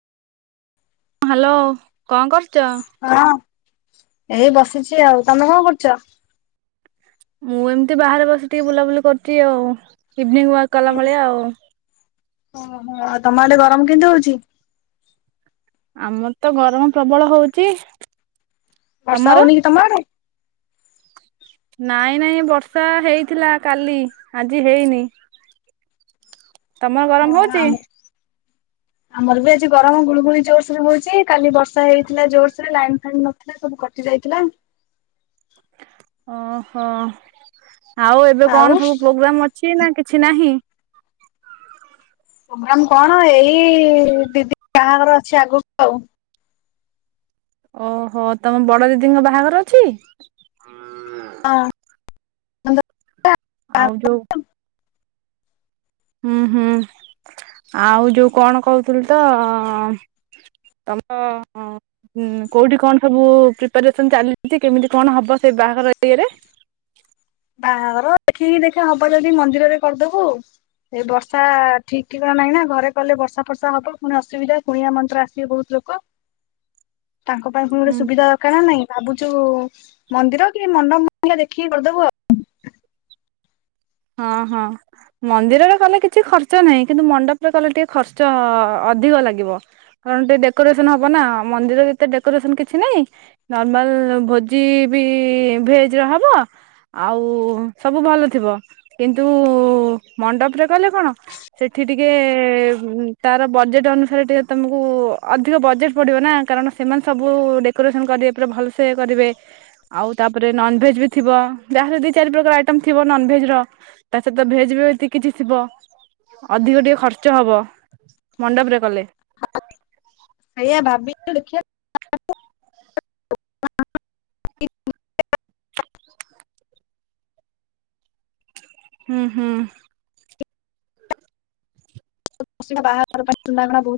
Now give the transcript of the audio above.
Hello. କଣ କରୁଛ? ହଁ, ଏଇ ବସିଛି ଆଉ। ତମେ କଣ କରୁଛ? ମୁଁ ଏମିତି ବାହାରେ ବସି, ଟିକେ ବୁଲାବୁଲି କରୁଛି, ଆଉ ଇଭିନିଂ ୱାକ କଲା ଭଳିଆ ଆଉ। ଓ, ହଁ ହଁ। ତମ ଆଡ଼େ ଗରମ କେମିତି ହଉଛି? ଆମର ତ, ଗରମ ପ୍ରବଳ ହଉଚି। ବର୍ଷା ହଉନି କି ତମ ଆଡ଼େ? ନାଇଁ, ନାଇଁ ବର୍ଷା ହେଇଥିଲା କାଲି। ଆଜି ହେଇନି। ତମର ଗରମ ହଁ, ହଉଛି? ଆମ ଆମର ବି ଆଜି ଗରମ ଗୁଳୁଗୁଳି ଜୋରସେ ବି ହଉଛି। କାଲି ବର୍ଷା ହେଇଥିଲା ଜୋରସେ ଲାଇନ୍ ଫାଇନ୍‌ ନଥିଲା। ସବୁ କଟି ଯାଇଥିଲା। ଓହୋ, ଆଉ ଏବେ ଆଉ କଣ ସବୁ ପ୍ରୋଗ୍ରାମ୍ ଅଛି, ନା କିଛି ନାହିଁ? ପ୍ରୋଗ୍ରାମ୍ କଣ? ଏଇ-ଇ-ଇ-ଇ ଦିଦି ବାହାଘର ଅଛି ଆଗକୁ ଆଉ। ଓହୋ, ତମ ବଡ ଦିଦିଙ୍କ ବାହାଘର ଅଛି? ହଁ। ଆଉ ଯୋଉ ହୁଁ ହୁଁ, ଆଉ ଯୋଉ କଣ କହୁଥିଲୁଲି ତ ତମ ହଁ ହୁଁ, କୋଉଠି କଣ ସବୁ ପ୍ରିପାରେସନ ଚାଲିଛି? କେମିତି କଣ ହବ, ସେ ବାହାଘର ଇଏରେ? ବାହାଘର ଦେଖିକି ଦେଖିଆ, ହବ ଯଦି ମନ୍ଦିରରେ କରିଦବୁ ଏଇ ବର୍ଷା ଠିକ ଠିକଣା ନାହିଁ ନା। ଘରେ କଲେ ବର୍ଷା-ଫର୍ଷା ହବ, ପୁଣି ଅସୁବିଧା କୁଣିଆ ମନ୍ତ୍ର ଆସିବେ ବୋହୁତ। ଲୋକ [inaudible] ତାଙ୍କ ପାଇଁ ଫୁଣି ଗୋଟେ ହୁଁ ସୁବିଧା କାହା ନାଇଁ, ଭାବୁଛୁ ମନ୍ଦିର କି ମଣ୍ଡପ ଦେଖିକି କରିଦବୁ ଆଉ। ହଁ ହଁ। ମନ୍ଦିରରେ କଲେ କିଛି ଖର୍ଚ୍ଚ ନାହିଁ। କିନ୍ତୁ, ମଣ୍ଡପରେ କଲେ ଟିକେ ଖର୍ଚ୍ଚ-ଅ-ଅ ଅଧିକ ଲାଗିବ। କାରଣ ଟିକେ ଡେକୋରେସନ ହବ ନା। ମନ୍ଦିର ଭିତରେ ଡେକୋରେସନ କିଛି ନାଇଁ। ନର୍ମାଲ୍ ଭୋଜି-ଇ ବି ଭେଜ୍‌ ର ହବ। ଆଉ ସବୁ ଭଲ ଥିବ। କିନ୍ତୁ, ମଣ୍ଡପରେ କଲେ କଣ ସେଠି ଟିକେ-ଏ ତାର ବଜେଟ୍ ଅନୁସାରେ ଟିକେ ତମକୁ-ଉ ଅଧିକ ବଜେଟ୍ ପଡିବ ନା, କାରଣ ସେମାନେ ସବୁ ଡେକୋରେସନ୍ କରିବେ, ପୁରା ଭଲସେ କରିବେ। ଆଉ ତାପରେ ନନ୍‌ଭେଜ୍ ବି ଥିବ। ଯାହା ହେଲେ ଦୁଇ-ଚାରି ପ୍ରକାର ଆଇଟମ୍ ଥିବ ନନ୍‌ଭେଜ୍‌ର। ତା ସହିତ ଭେଜ ରେ ଭି ତ କିଛି ଥିବ। ଅଧିକ ଟିକେ ଖର୍ଚ୍ଚ ହବ, ମଣ୍ଡପରେ କଲେ। [unintelligible] ସେଇଆ ଭାବିଛୁ ଦେଖିଆ। ହୁଁ ହୁଁ। ହଁ ସେଟା ବାହାଘର ପାଇଁ ସୁନା-ଗହଣା ବୋହୁତ।